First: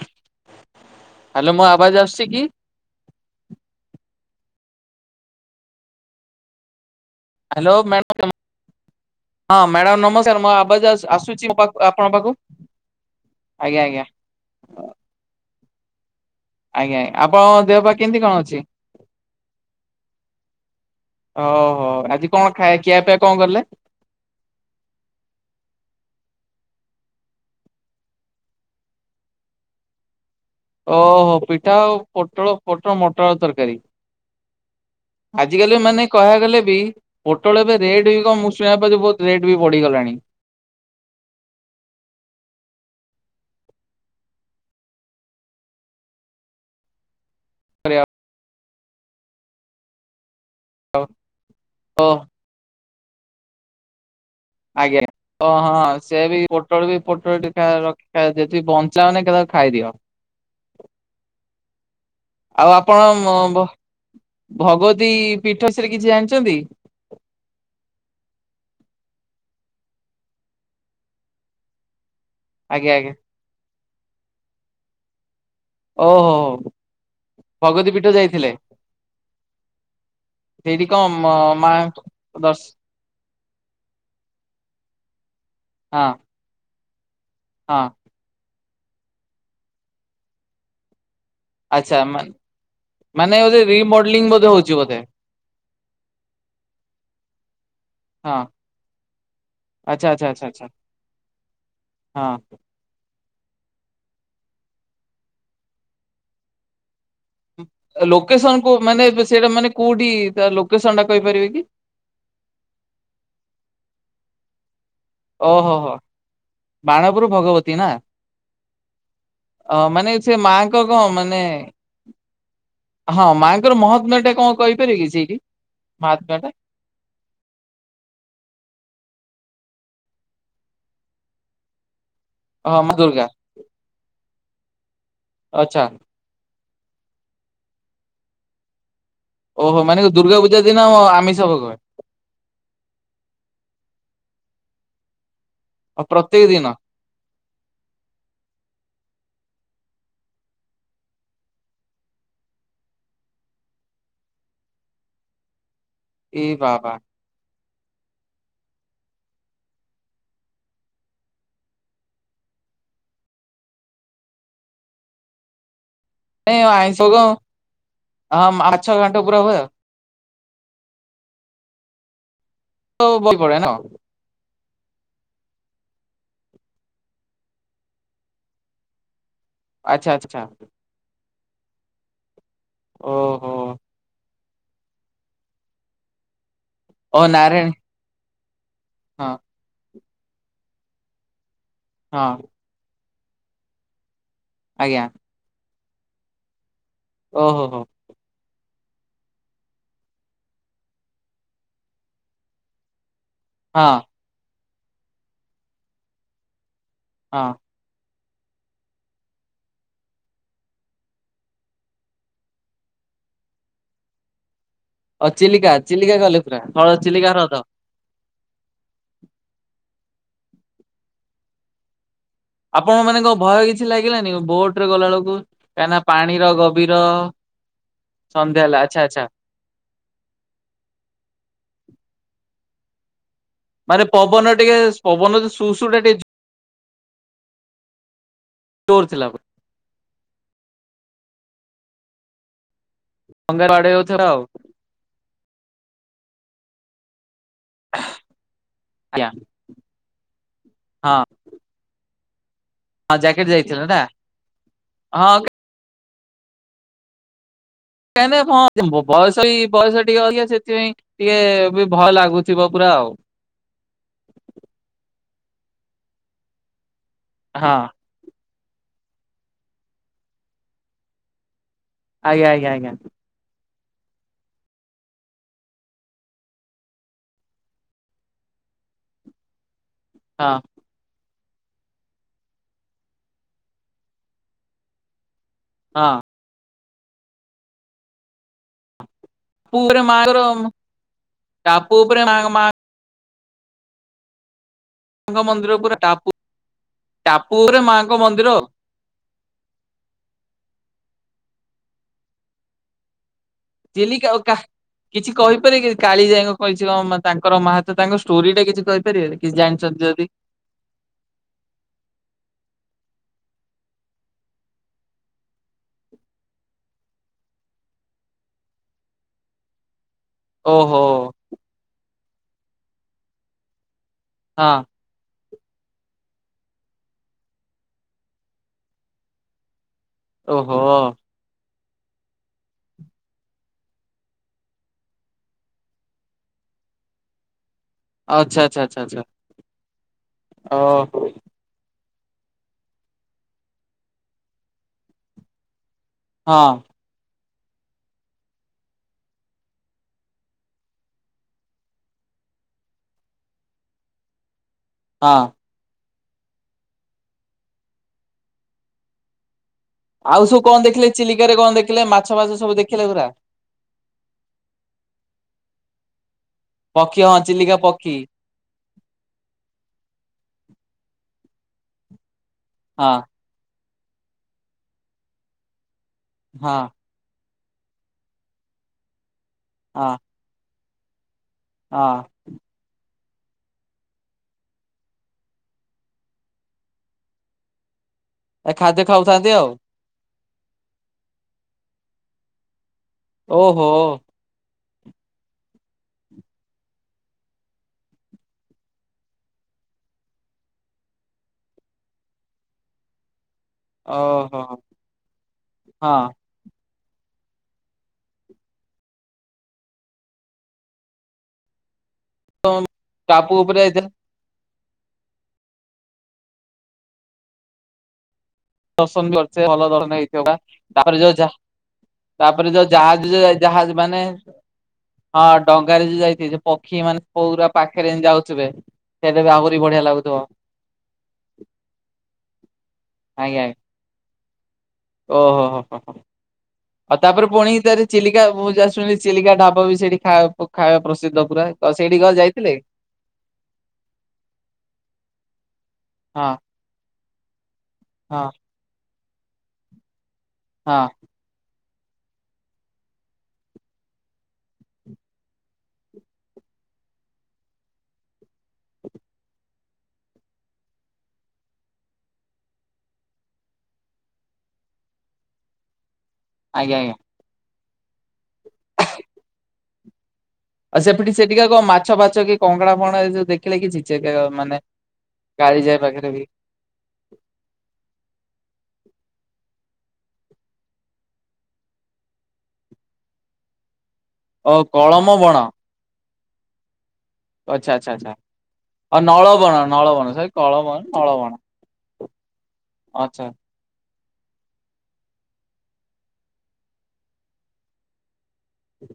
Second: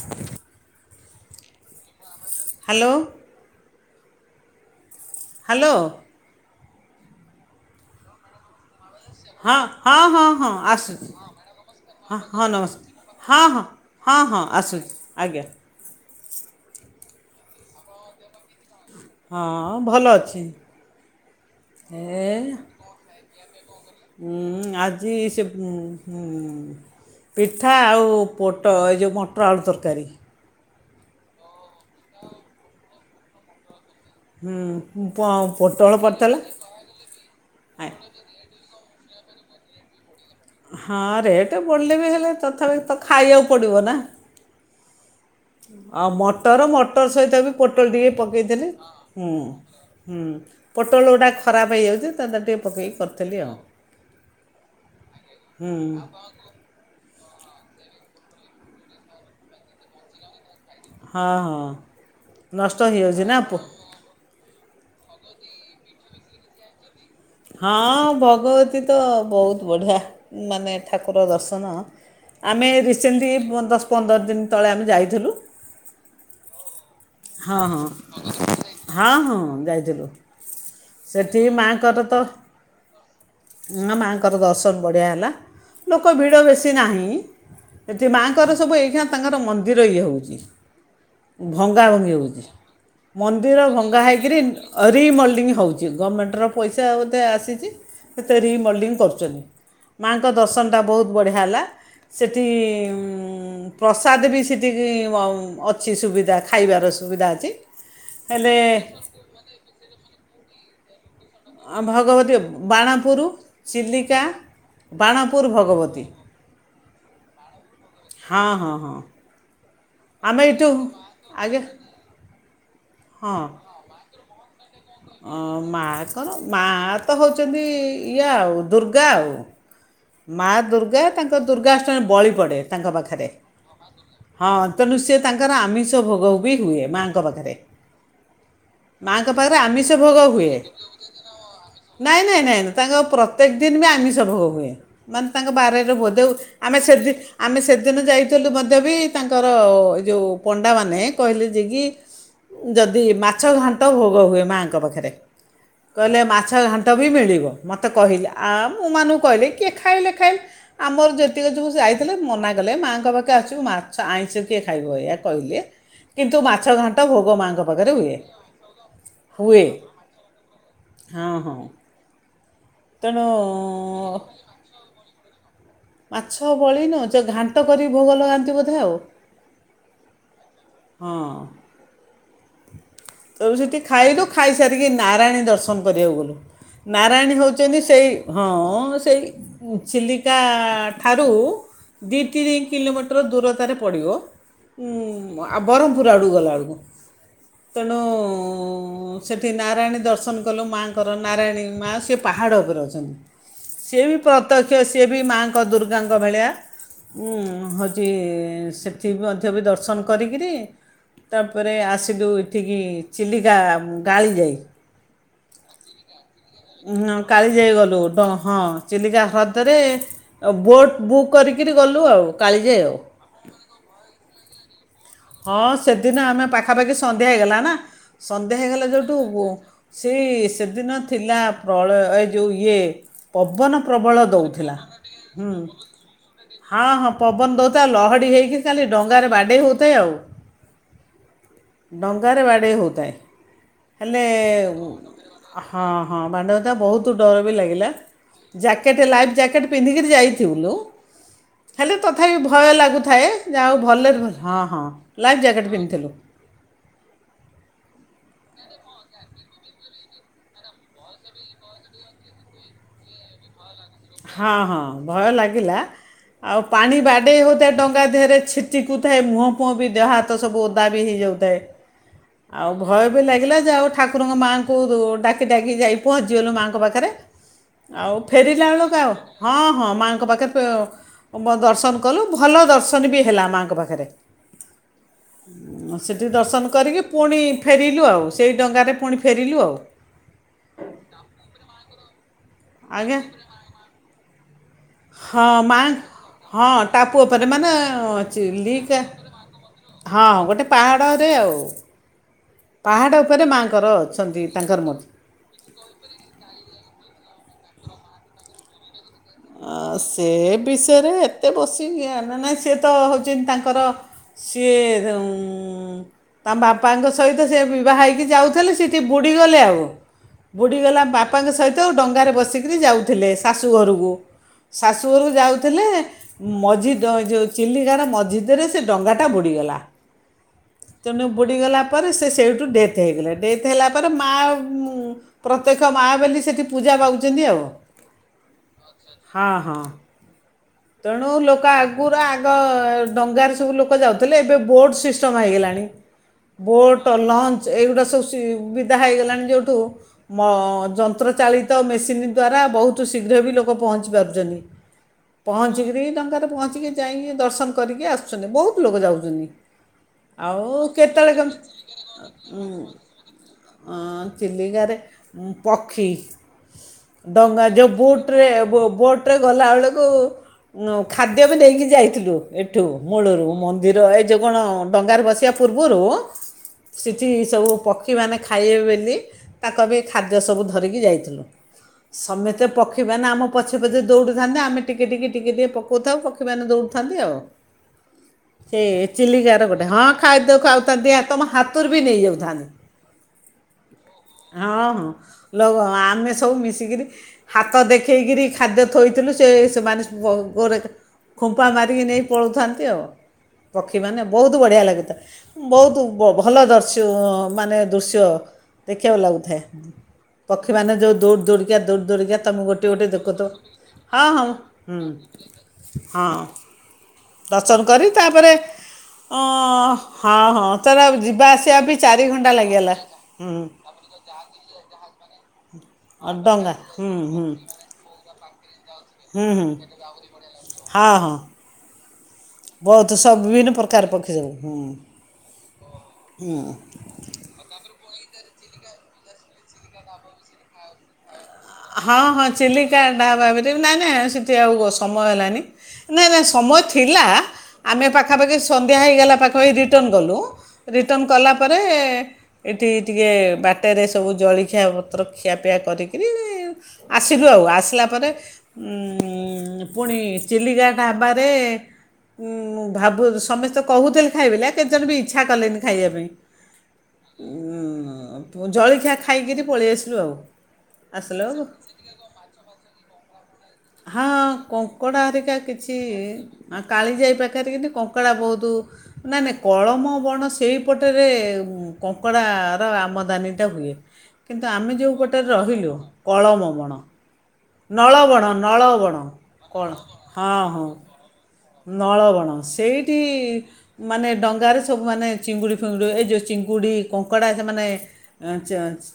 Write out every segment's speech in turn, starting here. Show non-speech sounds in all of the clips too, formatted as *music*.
Hello ମୁଁ ଆବାଜ ଆସୁଛି କି? Hello hello. Hello madam. ହଁ ହଁ ହଁ ହଁ ଆସୁଛି ମୋ ପାଖ ଆପଣଙ୍କ ପାଖକୁ? ହଁ ନମସ୍କାର ହଁ ହଁ ଆଜ୍ଞା ଆଜ୍ଞା ହଁ ହଁ ଆସୁଛି ଆଜ୍ଞା। ଆଜ୍ଞା ଆପଣଙ୍କ ଦେହ ପା କେମିତି କଣ ଅଛି? ହଁ ଭଲ ଅଛି ଓହୋ ଏ ଆଜି କଣ ଖାଇ ଖିଆ ପିଆ କଣ କଲେ? ଉ ଆଜି ସେ ହୁ ପିଠା ଆଉ ପୋଟ ଏ ଯୋଉଉ ମଟର ଆଳୁ ତରକାରୀ। ଓହୋ ପିଠା ଆଉ ପୋଟଳ ପୋଟଳ ମଟର ଆଳୁ ତରକାରୀ। ହୁଁ, ପ- ଆଜିକାଲି ପୋଟଳ ମାନେ ପଡ଼ିଥିଲା କହିବାକୁ ଗଲେ ବି ପୋଟଳ ଏବେ ଆ- ରେଟ କଣ ମୁଁ ଶୁଣିବା ବହୁତ ରେଟ୍ ବି ବଢିଗଲାଣି। ହଁ ରେଟ୍ ବଢ଼ିଲେ ବି ହେଲେ ତଥାପି ତ ଖାଇବାକୁ ପଡ଼ିବ ନା। ଆଉ ମଟର ମଟର ସହିତ ବି ପୋଟଲ ଟିକେ ପକେଇଥିଲି ହୁଁ ହୁଁ। ପୋଟଳ ଗୁଡ଼ା ଖରାପ ଓ ହେଇଯାଉଛି ତା ଟିକେ ପକେଇ ଦେଇ କରି କରିଦେଲି ଆଉ ଆଜ୍ଞା ଓ ହୁଁ ହଁ ସେ ବି ପୋଟଳ ବି ପୋଟଳ *unintelligible* ରଖି ଯଦି ବଞ୍ଚାୟ ଏକା ଥରକେ ଖାଇଦିଅ। ହଁ ହଁ ଆଉ ନଷ୍ଟ ଆପଣ ହେଇଯାଉଛି ନା। ଭଗବତୀ ପୀଠ ବିଷୟରେ କିଛି ଜାଣିଛନ୍ତି? ହଁ ଭଗବତୀ ତ ବହୁତ ବଢ଼ିଆ ମାନେ ଠାକୁର ଦର୍ଶନ। ଆମେ ଆଜ୍ଞା ଆଜ୍ଞା। ରିସେଣ୍ଟଲି ଉ ଦଶ ପନ୍ଦର ପନ୍ଦର ଦିନ ତଳେ ଆମେ ଯାଇଥିଲୁ। ଓ ହୋ। ହଁ ହଁ ହଁ ହଁ ଯାଇଥିଲୁ ସେଇଠି କଣ ମ ସେଠି ମା ମାଙ୍କର ତ ଦର୍ଶ ମା ମାଆଙ୍କର ଦର୍ଶନ ବଢ଼ିଆ ହେଲା। ଲୋକ ହଁ ଭିଡ଼ ବେଶି ସେମିତି ନାହିଁ। ହଁ ଏ ମାଆଙ୍କର ସବୁ ଏଇଠା ତାଙ୍କର ମନ୍ଦିର ଇଏ ହେଉଛି। ଭଙ୍ଗା ଆଚ୍ଛା ହୋଉଛି ମା ଉ ମାନେ ବୋଧେ ମନ୍ଦିର ଭଙ୍ଗା ରିମଡେଲିଂ ହୋଇକରି ବୋଧେ ହଉଛି ବୋଧେ ରିମଲ୍ଡିଙ୍ଗ ହେଉଛି ଗଭର୍ଣ୍ଣମେଣ୍ଟର ପଇସା ବୋଧେ ଆସିଛି ସେତେ ହଁ ରିମଲ୍ଡିଙ୍ଗ କରୁଛନ୍ତି ଆଚ୍ଛା ମାଙ୍କ ଆଚ୍ଛା ଆଚ୍ଛା ଆଚ୍ଛା ଦର୍ଶନଟା ବହୁତ ବଢ଼ିଆ ହେଲା ହଁ ସେଠି ଉଁ ପ୍ରସାଦ ବି ସେଠି ଅଛି ସୁବିଧା ଖାଇବାର ସୁବିଧା ଅଛି ହେଲେ ଲୋକେସନ କ ମାନେ ସେଇଟା ମାନେ କୋଉଠି ଲୋକେଶନ ଟା କହିପାରିବେ କି? ଭଗବତୀ ବାଣପୁର ଚିଲି ଶିକା ବାଣପୁର ଓହୋ ହୋ ଭଗବତୀ ବାଣପୁର ଭଗବତୀ ନା ହଁ ହଁ ହଁ। ଅ ମାନେ ସେ ଆମେ ଏଇଠୁ ମାଙ୍କ କଣ ମାନେ ଆଗେ ହଁ ମାଙ୍କର ମହାତ୍ମ୍ୟ ଟା କଣ କହିପାରିବେ କି ସେଇଠି ଅ ମା କଣ ମହାତ୍ମ୍ୟ ଟା ମା ତ ହଉଛନ୍ତି ଇଏା ଆଉ ଦୁର୍ଗା ଆଉ ମା ଦୁର୍ଗା ତାଙ୍କ ଦୁର୍ଗାଷ୍ଟାନ ବଳି ପଡ଼େ ହଁ ତାଙ୍କ ମା ଦୁର୍ଗା ପାଖରେ ହଁ ତ ନୁଶିତ ତାଙ୍କର ଆଚ୍ଛା ଆମିଷ ଭୋଗ ବି ହୁଏ ମା ଙ୍କ ପାଖରେ ମାଆଙ୍କ ପାଖରେ ଓହୋ ଆମିଷ ମାନେ ଭୋଗ ଦୁର୍ଗା ହୁଏ ପୂଜା ଦିନ ଆମିଷ ଭୋଗ ହୁଏ ନାଇଁ ନାଇଁ ନାଇଁ ନାଇ ତାଙ୍କ ପ୍ରତ୍ୟେକ ଦିନ ବି ଆମିଷ ଭୋଗ ହୁଏ। ହୁଏ। ମନ୍ତ ତାଙ୍କ ବାରରେ ଆଉ ବୋ ଦେଉ ପ୍ରତ୍ୟେକ ଦିନ ଆମେ ସେଦ ଆମେ ସେଦିନ ଯାଇଥିଲୁ ମଧ୍ୟ ବି ତାଙ୍କ ଏ ଯଉ ପଣ୍ଡା ମ କହିଲେ ଯେ କି ଯଦି ମାଛ ଘାଣ୍ଟ ଭୋଗ ହୁଏ ମାଆଙ୍କ ପାଖରେ କହିଲେ ମାଛ ଏଇ ଘାଣ୍ଟ ବାବା ବି ମିଳିବ ମତେ କହିଲେ ଆମ୍ ମୁଁ ଏମାନଙ୍କୁ କହିଲି କିଏ ଖାଇଲେ ଖାଇଲେ ଆମର ଯେତିକି ଯବୁ ଯାଇଥିଲେ ମନା କଲେ ମାଆଙ୍କ ପାଖରେ ଆସିବ ମାଛ ଆଇଁଷିରେ କିଏ ଖାଇବ ଏଇ କହିଲେ। କିନ୍ତୁ ନାଇଁ ମାଛ ଆଇଁଷ ଘାଣ୍ଟ ଭୋଗ ମାଙ୍କ ପାଖରେ ହୁଏ ହୁଏ। ହଁ ହଁ। ତେଣୁ ମାଛ ବଳି ନ ଯ ଘାଣ୍ଟ କରି ଭୋଗ ଲଗାନ୍ତି ବୋଧେ ଆଉ। ଆଛା ଆଛା। ହଁ। ଓହୋ ତାପରେ ସେଠି ଖାଇଲୁ ଖାଇସାରିକି ନାରାୟଣୀ ଦର୍ଶନ କରିବାକୁ ଗଲୁ। ନାରାୟଣୀ ହେଉଛନ୍ତି ସେଇ ହଁ-ଅ-ଅ ହ ସେଇ ହଁ ଚିଲିକା-ଆ-ଆ-ଆ ଠାରୁ ଦି ହଁ ତିନି କିଲୋମିଟର ର ଦୂରତାରେ ପଡିବ। ଆଜ୍ଞା ହୁଁ ଆ ବରହପୁର ଆଡ଼ୁ ଗଲା ଆଳକୁ। ଓହୋ ହୋ ତେଣୁ-ଉ-ଉ-ଉ ଉ ସେଠି ନାରାୟଣୀ ଦର୍ଶନ କଲୁ ମା ଙ୍କର ନାରାୟଣୀ ମା ସେ ପାହାଡ଼ ଉପରେ ଅଛନ୍ତି। ହଁ ସେ ବି ପ୍ର ପ୍ରତ୍ୟକ୍ଷ ସିଏ ବି ମାଙ୍କ ଦୁର୍ଗାଙ୍କ ଭଳିଆ। ହୁଁ ହଁ ଆଉ ହଜି ଇ-ଇ-ଇ ସେଠି ମଧ୍ୟ ବି ଦର୍ଶନ କରିକିରି ତାପରେ ଆସିଲୁ ଏଠିକି ଚିଲିକା ଗାଳି ଯାଇ। ଚିଲିକା ଚିଲିକା ଗଲେ ପୁରା ହଳ ଉ ହଁ ଚିଲିକା ହ୍ରଦ କାଳିଜାଇ ଗଲୁ। ଦ ହଁ ଚିଲିକା ହ୍ରଦରେ ବୋଟ୍ ବୁକ୍ କରିକିରି ଗଲୁ ଆଉ। କାଳିଜାଇ ଆଉ ଆପଣ ମାନେଙ୍କ ଭୟ କିଛି ଲାଗିଲାନି ବୋଟରେ ଗଲାବେେଳକୁ ହଁ ସେଦିନ ଆମେ ପାଖାପାଖି ସନ୍ଧ୍ୟା ହେଇଗଲା ନା ସନ୍ଧ୍ୟା ହେଲା ହେଇଗଲା ଆଚ୍ଛା ଆଚ୍ଛା ଯେଉଠୁ-ଉ ସେଇ-ଇ-ଇ ସେଦିନ ଥିଲା ପ୍ରଳୟ ଏ ଯେଉଁ ଇଏ-ଏ ପବନ ମାନେ ପ୍ରବଳ ପବନ ଦଉଥିଲା। ଟିକେ ପବନ ଯୋଉ ସୁ ସୁ ଟା ଟିକେ ହଁ ହଁ ପବନ ଦେଉଥିଲା ଲହ- ହେଇ ହେଇ ଖାଲି ଜୋର ଥିଲା ଡଙ୍ଗାରେ ବାଡେଇ ହଉ ଏ ଆଉ, ଡଙ୍ଗାରେ ବାଡ଼େଇ ହଉ ଉ ଥାଏ ଡଙ୍ଗାରେ ବାଡେଇ ହଉଥିଲା ଆଉ ହେଲେ-ଏ-ଏ ହଁ। ହଁ ବାଣ୍ଡତା ବହୁତ ଡର ବି ଲାଗିଲା। ଜ୍ୟାକେଟ ଆଜ୍ଞା ଲାଇଫ୍ ଜ୍ୟାକେଟ ପିନ୍ଧିକରି ଯାଇଥିଲୁ। ହଁ ଖାଲି ତଥାପ ଭ ଭୟ ହଁ ଲାଗୁଥାଏ ଜ୍ୟାକେଟ ଯାହା ହେଉ ଯାଇଥିଲା ନା ଭଲରେ ଭଲ ହଁ ହଁ ଲାଇଫ୍ ଜ୍ୟାକେଟ ପିନ୍ଧ ଥିଲା ବ ବୟସ ବି ବୟସ ଟିକେ ଅ ଇଏ ସେଥିପାଇଁ ଟିକେ-ଏ-ଏ ବି ଭୟ ଲାଗୁଥିବ ପୁରା ଆଉ। ହଁ ହଁ ଭୟ ଲାଗିଲା ଆଉ ପାଣି ବା। ହଉ ହଁ ଡାହରେ ଚକୁଥାଏ ମୁହଁ ଫୁହଁ ବି ଦେହ ହାତ ସବୁ ଓଦା ବି ହେଇଯାଉଥାଏ। ଆଜ୍ଞା ଆଉ ଆଜ୍ଞା ଆଜ୍ଞା ଭୟ ବି ଲାଗିଲା ଯେ ଆଉ। ଠାକୁରଙ୍କ ମାଆଙ୍କୁ ଡାକି ଡାକି ଯାଇ ପହଞ୍ଚିଗଲୁ ମାଆଙ୍କ ପାଖରେ ଆଉ ଫେରିଲା ବେଳକୁ ହଁ। ହଁ ମାଙ୍କ ହଁ ପାଖରେ ଦର୍ଶନ କଲୁ ଭଲ ଦର୍ଶନ ବି ହେଲା ମାଆଙ୍କ ପାଖରେ। ହଁ ସେଠି ଦର୍ଶନ କରିକି? ପୁଣି ଫେରିଲୁ ଆଉ ସେଇ ଡଙ୍ଗାରେ ପୁଣି ଫେରିଲୁ ଆଉ ପୁରେ ମପୁ *inaudible* ଆଜ୍ଞା। ହଁ ମନ୍ଦିର ମା ପୁରା ଟାପୁ ହଁ ଟାପୁଅ ଉପରେ ଟାପୁ ମାନେ ମାଙ୍କ ଅଛି ମନ୍ଦିର ଲିକ୍ ହଁ ଗୋଟେ ପାହାଡ଼ରେ ଆଉ ପାହାଡ଼ ଉପରେ ମାଆଙ୍କର ିଲ ଆଉ ଅଛନ୍ତି ତାଙ୍କର ମୂର୍ତ୍ତି କିଛି କହିପାରେ କି କାଳି ଯାକ କଛି କ ତାଙ୍କର ମାହା ତାଙ୍କ ଷ୍ଟୋରି ଟା କିଛି ତ ଆ ସେ ବିଷୟରେ ଏତେ ବସିକି ନା ନାଇଁ ସିଏ ତ ହଉ ତାଙ୍କର ସିଏ ତାଙ୍କ ବାପାଙ୍କ ସହିତ ସେ ବିବାହ ହେଇକି ଯାଉଥିଲେ ସେଠି ବୁଡ଼ିଗଲେ ଆଉ। ବୁଡ଼ି ଗଲା ଓହୋ ବାପାଙ୍କ ସହିତ ଡଙ୍ଗାରେ ବସ ବସିକରି ଯାଉଥିଲେ ଶାଶୁ ଘରକୁ ହଁ ଶାଶୁରୁ ଯାଉଛି। ଥିଲେ ମଝିଉ ଚିଲିକାର ମଝିଦରେ ସେ ଡଙ୍ଗାଟା ବୁଡ଼ିଗଲା। ଓହୋ ତେଣୁ ବୁଡ଼ିଗଲା ତାପରେ ସେ ସେଇଠୁ ଡେଥ୍ ହେଇଗଲା ଡେଥ ହେଲା ପରେ ମା ପ୍ରତ୍ୟକ୍ଷ ମା ବୋଲି ସେଠି ପୂଜା ପାଉଛନ୍ତି ଆଉ ଆଚ୍ଛା ଆଚ୍ଛ। ହଁ ହଁ। ଓହୋ ତଣୁ ଲୋକ ଆ ଆଗରୁ ଆଗ ଡଙ୍ଗାରେ ସବୁ ଲୋକ ଯାଉଥିଲେ ଏବେ ବୋର୍ଡ ସିଷ୍ଟମ ହେଇଗଲାଣି। ହଁ ବୋଟ ଲଞ୍ଚ ଏଇଗୁଡ଼ା ସବୁ ସୁବିଧା ହେଇଗଲାଣି ଯେଉଁଠୁ ଯନ୍ତ୍ର ଚାାଳିତ ମେସିନ୍ ଦ୍ଵାରା ବହୁତ ଶୀଘ୍ର ବି ଲୋକ ପହଞ୍ଚି ପାରୁଛନ୍ତି। ହଁ ପଞ୍ଚଗ୍ର୍ରୀ ଦ ରେ ପହଞ୍ଚିକି ଯାଇକି ଦର୍ଶନ କରିକି ଆସୁଛନ୍ତି ବହୁତ ଲୋକ ଯାଉଛନ୍ତି। ସବୁ ଆଉ କଣ ଦେଖିଲେ କେତେବେଳେ କେ ଚିଲିକାରେ କଣ ଦେଖିଲେ ମାଛ ଫାଛ ସବୁ ଦେଖିଲେ ପୁରା? ଚିଲିକାରେ ପକ୍ଷୀ ପକ୍ଷୀ ହଁ ଡଙ୍ଗା ଚିଲିକା ଯେଉ ପକ୍ଷୀ ବୋଟରେ ବୋଟରେ ଗଲାବେେଳକୁ ହ ଖାଦ୍ୟ ବି ନେଇକି ଯାଇଥିଲୁ। ଏଠୁ ହଁ ମୁଳରୁ ମୁ ଧିର ଏ ଯେଉ କଣ ଡଙ୍ଗାରେ ବସିବା ପୂର୍ବରୁ ହଁ। ସେଠି ସବୁ ପକ୍ଷୀମାନେ ଖାଇବେ ବୋଲି ତାଙ୍କ ବି ହଁ ଖାଦ୍ୟ ସବୁ ଧରିକି ଯାଇଥିଲୁ। ହଁ ସମେତ ପକ୍ଷୀ ଆମ ପଛେ ପଛେ ଦୌଡୁଥାନ୍ତେ ଆମେ ଟିକେ ଟିକେ ଟିକେ ଟିକିେ ପକଉଥାଉ ପକ୍ଷୀମାନେ ଦୌଡ଼ଥାନ୍ତି ଆଉ ଏ ସେ ଖାଦ୍ୟ ଖାଉଥାନ୍ତି ଚିଲିକା ର ଆଉ ଗୋଟେ ହଁ ଖାଦ୍ୟ ଖାଉଥାନ୍ତି ତମ ହାତରୁ ବି ନେଇଯାଉଥାନ୍ତି। ଓ ହୋ ହଁ ହଁ ଆମେ ସବୁ ମିଶିକରି ହାତ ଦେଖେଇକରି ଖାଦ୍ୟ ଥୋଇଥିଲୁ ସେମାନେ ଗୋରେ ଖୁମ୍ପା ମାରିକି ନେଇ ପଳଉଥାନ୍ତି ଆଉ। ପକ୍ଷୀମାନୋନ ବହୁତ ଓହୋ ବଢ଼ିଆ ଲାଗେ ତ ବହୁତ ହଁ ଭଲ ଦର୍ଶ ମାନେ ଦୃଶ୍ୟ ଦେଖିବାକୁ ଲାଗୁଥାଏ ପକ୍ଷୀ ମାନେ ଯୋଉ ଦୂର ଦରିକ ଦୁରିକା ତୁମେ ଗୋଟିଏ ଗୋଟେ ଦେଖଥ ଟାପୁ ଉପରେ ଯାଇଥିଲେ ହଁ ହଁ ହଁ। ରଚନ କରି ତାପରେ ଦର୍ଶନ ବି ହଁ ଅଛ ଭଲ ଦର୍ଶନ ହେଇଥିବ ହଁ ତାର ତାପରେ ଯିବା ଯୋଉ ଆସିବା ବି ଚାରି ଘଣ୍ଟା ତାପରେ ଯୋଉ ଲାଗିଗଲା। ଜାହାଜ ଯୋଉ ହୁଁ ଜାହାଜ ମାନେ ହଁ। ଡଙ୍ଗାରେ ଜଉ ଯାଇଛି ଡଙ୍ଗା ପକ୍ଷୀ ହୁଁ ମାନେ ହୁଁ। ପଉା ପାଖରେ ଯାଉ ଥିବେ। ସେଟ ହୁଁ ବି ହୁଁ ଆହୁରି ବଢିଆ ଲାଗୁଥିବ। ହଁ ହଁ ବହୁତ ତ ସବୁ ବିଭିନ୍ନ ପ୍ରକାର ପକ୍ଷୀ ଯାଉ। ହଁ। ଓ ହୋ ହୋ। ଆଉ ତାପରେ ପୁଣି ତାରି ଚିଲିକା ମୁଁ ଯାହା ଶୁନିଛି ଚିଲିକା ଢାବ ବି ସେଠି ଖ ଖାଇବା ପ୍ରସିଦ୍ଧ। ପୁରା। ତ ସେଇଠି ହଁ କଣ ହଁ ଯାଇଥିଲେ ଚିଲିକାଟା ଭପ ନାଇଁ ନାଇଁ ସେଠି ଆଉ ସମୟ ହେଲାନି ନାଇଁ ନାଇଁ ହଁ ସମୟ ଥିଲା। ଆମେ ହଁ ପାଖାପାଖି ସନ୍ଧ୍ୟା ହେଇଗଲା। ପାଖା ପାଖି ରିଟର୍ନ ଗଲୁ। ହଁ ରିଟର୍ଣ କଲା ପରେ ଏଠି ଟିକେ ବାଟରେ ସବୁ ଜଳଖିଆ ପତ୍ର ଖିଆପିଆ କରିକିରି। ଆସିଲୁ ଆଉ ଆସିଲା ପରେ ପୁଣି ଚିଲିକାଟ ହେବାରେ ଭାବୁ ସମସ୍ତେ କହୁଥିଲେ ଖାଇବେ କେତେଜଣେ ବି ଇଚ୍ଛା କଲେନି ଖାଇବା ପାଇଁ। ଆଜ୍ଞା ଆଜ୍ଞା। ଉୁଁ ଜଳଖିଆ ଖାଇକିରି ପଳେଇ ଆସିଲୁ ଆଉ। ଆଉ ସେପଟେ ଆସିଲା ବେଳକୁ ସେଠିକା କଣ ମାଛ ଫାଛ କି କଙ୍ଗଡା ଏ ଜଉ ହଁ କଙ୍କଡ଼ା ହେରିକା କିଛି କାଳିଜାଇ ପାଖରେ ବି କାଳିଜାଇ ପାଖରେ କିି କଙ୍କଡ଼ା ବହୁତ। ନ ନାଇଁ କଳମ ବଣ ସେଇପଟରେ କଙ୍କଡ଼ାର ଆମଦାନୀଟା ହୁଏ। କିନ୍ତୁ ଓ ଆମେ ଯୋଉ କଳମ ପଟରେ ରହିଲୁ। ଅଳମମଣ। ଆଚଛା ଆଚ୍ଛା ଆଛା ଆଉ ନଳବଣ କଣ ହଁ ହଁ ନଳବଣଳ ନଳବଣ। ନଳବଣ। ସେଇଠି ଆଚ୍ଛା। ମାନେ ଡଙ୍ଗାରେ ସବୁ ମାନେ ଚିଙ୍ଗୁଡ଼ି ଫିଙ୍ଗୁଡ଼ି ଏ ଯେଉଁ ଚିଙ୍ଗୁଡ଼ି କଙ୍କଡ଼ା ସେମାନେ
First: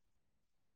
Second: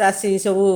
ଚାଷୀ ସବୁ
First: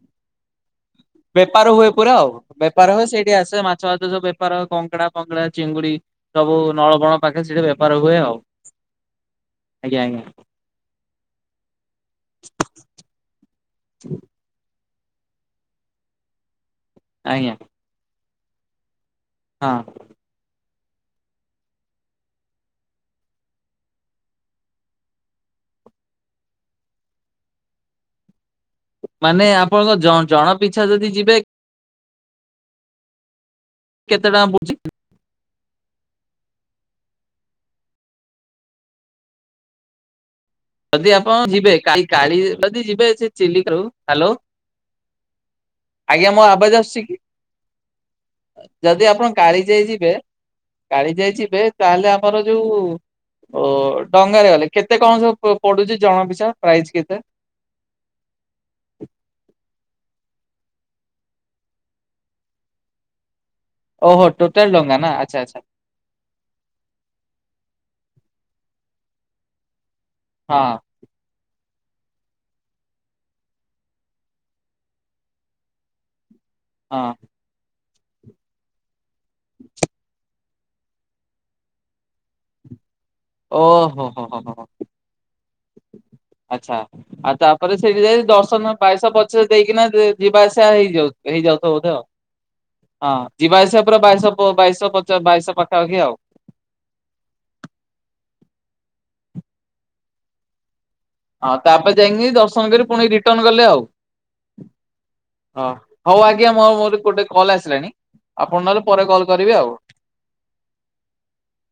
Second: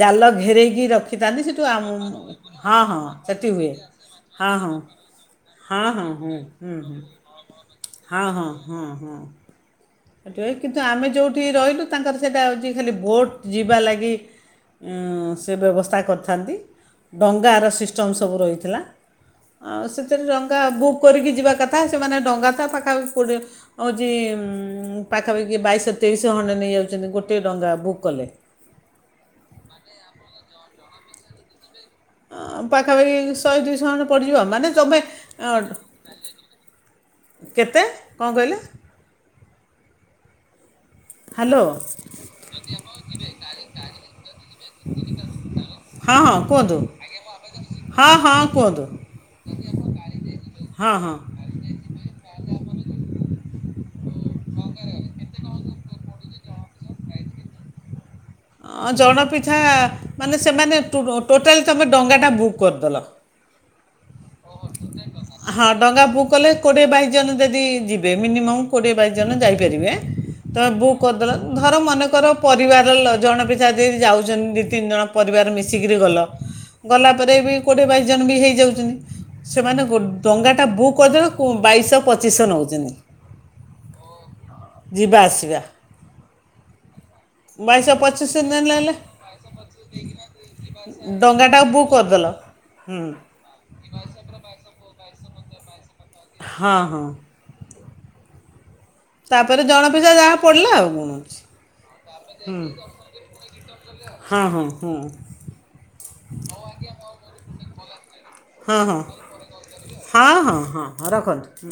ଜାଲ ଘେରେଇକି ରଖ ବେପାର ହୁଏ ପୁରା ଆଉ ବେପାର ହୁଏ ସେଇଠି ସେଠି ଆସେ ହୁଏ ମାଛ ବାଛ ସବ ହଁ ବେପାର ହ ହଁ କଙ୍କଡା ଫଙ୍କଡା ହଁ ଚିଙ୍ଗୁଡି ହଁ ହଁ ହୁଁ ସବୁ ହୁଁ ନଳବଣ ପାଖରେ ସେଠି ବେପାର ହୁଏ ହଁ ଆଉ ହଁ ହଁ ହଁ। ଆଜ୍ଞା ଆଜ୍ଞା କିନ୍ତୁ ଆମେ ଯେଉଁଠି ରହିଲୁ ତାଙ୍କର ସେଇଟା ହେଉଛି ଖାଲି ଭୋଟ ଯିବା ଲାଗି। ସେ ବ୍ୟବସ୍ଥା କରିଥାନ୍ତି। ଡଙ୍ଗା ଆଜ୍ଞା ର ସିଷ୍ଟମ ସବୁ ରହିଥିଲା। ହଁ ଆଉ ସେଥିରେ ରଙ୍ଗା ବହୁ କରିକି ଯିବା କଥା ସେମାନେ ଡଙ୍ଗା ଥା ପାଖାପାଖି ହଉଛି। ପାଖାପାଖି ବାଇଶ ତେଇଶି ଶହ ଖଣ୍ଡେ ନେଇଯାଉଛନ୍ତି ଗୋଟିଏ ଡଙ୍ଗା ବୁକ୍ କଲେ। ମାନେ ଆପଣଙ୍କ ଜଣ ପିଛା ଯଦି ଯିବେ। ପାଖା ପାଖି ଶହେ ଦୁଇଶହ ଜଣ କେତେ ପଡିଯିବ ଟଙ୍କା ମାନେ ପଡୁଛି ତମେ ଅଂ କେତେ କଣ କହିଲେ? ଯଦି ଆପଣ ହ୍ୟାଲୋ ଯିବେ ଯଦି ଯିବେ ଚିଲିକା ରୁ ହ୍ୟାଲୋ ହଁ ଆଜ୍ଞା ହଁ ମୋ ଆବାଜ କୁହନ୍ତୁ ଆସୁଛି କି ହଁ ହଁ କୁହନ୍ତୁ ଯଦି ଆପଣ କାଳି ଯାଇ ଯିବେ ହଁ କାଳି ହଁ ଯାଇ ଯିବେ ତାହେଲେ ତମର ଯୋଉ ଅ ଡଙ୍ଗାରେ ଗଲେ କେତେ କଣ ସବୁ? ପଡୁଛି ଜଣା ପିଛା ପ୍ରାଇଜ କେତେ? ଜଣ ପିଛା ମାନେ ସେମାନେ ଟୋଟାଲି ତମେ ଡଙ୍ଗାଟା ବୁକ୍ କରିଦେଲ। ଓହୋ ଟୋଟାଲଟା ହଁ ଡଙ୍ଗା ବୁକ୍ କଲେ କୋଡିଏ ଟା ଜଣ ଯଦି ଯିବେ। ଏ ମିନିମମ୍ କୋଡିଏ ବାଇଶ ଜଣ ଯାଇପାରିବେ। ତ ହଁ ବୁକ୍ କରି ଦିଅ। ଧର ମନେକର ପରିବାର ଲ ଜଣେ ପିଛା ଯଦି ଯାଉଛନ୍ତି ଦୁଇ ତିନି ଜଣ ପରିବାର ମିଶିକରି ଗଲ। ହଁ ଗଲା ପରେ ବି କୋଉଠେ ବାଇ ଜଣ ବି ହେଇଯାଉଛନ୍ତି। ସେମାନେ ଗଲୁ ଡଙ୍ଗାଟା ବୁକ୍ କରିଦେବେ ବାଇଶହ ପଚିଶହ ନଉଛନ୍ତି। ଓ ହୋ ହୋ ହଁ ହଁ। ଆସିବା ଆଛା ଆଉ ତାପରେ ବାଇଶହ ସେଇଠି ଯାଇ ପଚିଶହ ଦଶ ନେଲେ ବାଇଶହ ପଚିଶ ଦେଇକିନା ଯିବା ଆସିବା ହେଇ ଡଙ୍ଗାଟା ହେଇଯାଉଥିବ ବୁକ୍ ବୋଧେ ଆଉ କରିଦେଲ ହୁଁ ହଁ ଯିବାଆସିବା ପ ବାଇଶ ବାଇଶ ପଚ ବାଇଶ ପାଖାପଖି ଆଉ। ହଁ ହଁ। ତାପରେ ଜଣ ପିସା ଯାହା ପଡିଲା ଆଉ କଣ। ଅଛି। ହଁ ତାପରେ ଯାଇକି ହୁଁ ଦର୍ଶନ କରି ପୁଣି ରିଟର୍ଣ କଲେ ଆଉ ହଁ ହଁ ହଁ ହଁ ହଉ ଆଜ୍ଞା ମୋ ମୋର ଗୋଟେ କଲ ଆସିଲାଣି ଆପଣ ହଁ ନହେଲେ ହଁ ପରେ କଲ୍ ହଁ କରିବେ ଆଉ। ହଁ ହଁ ହଁ ରଖନ୍ତୁ।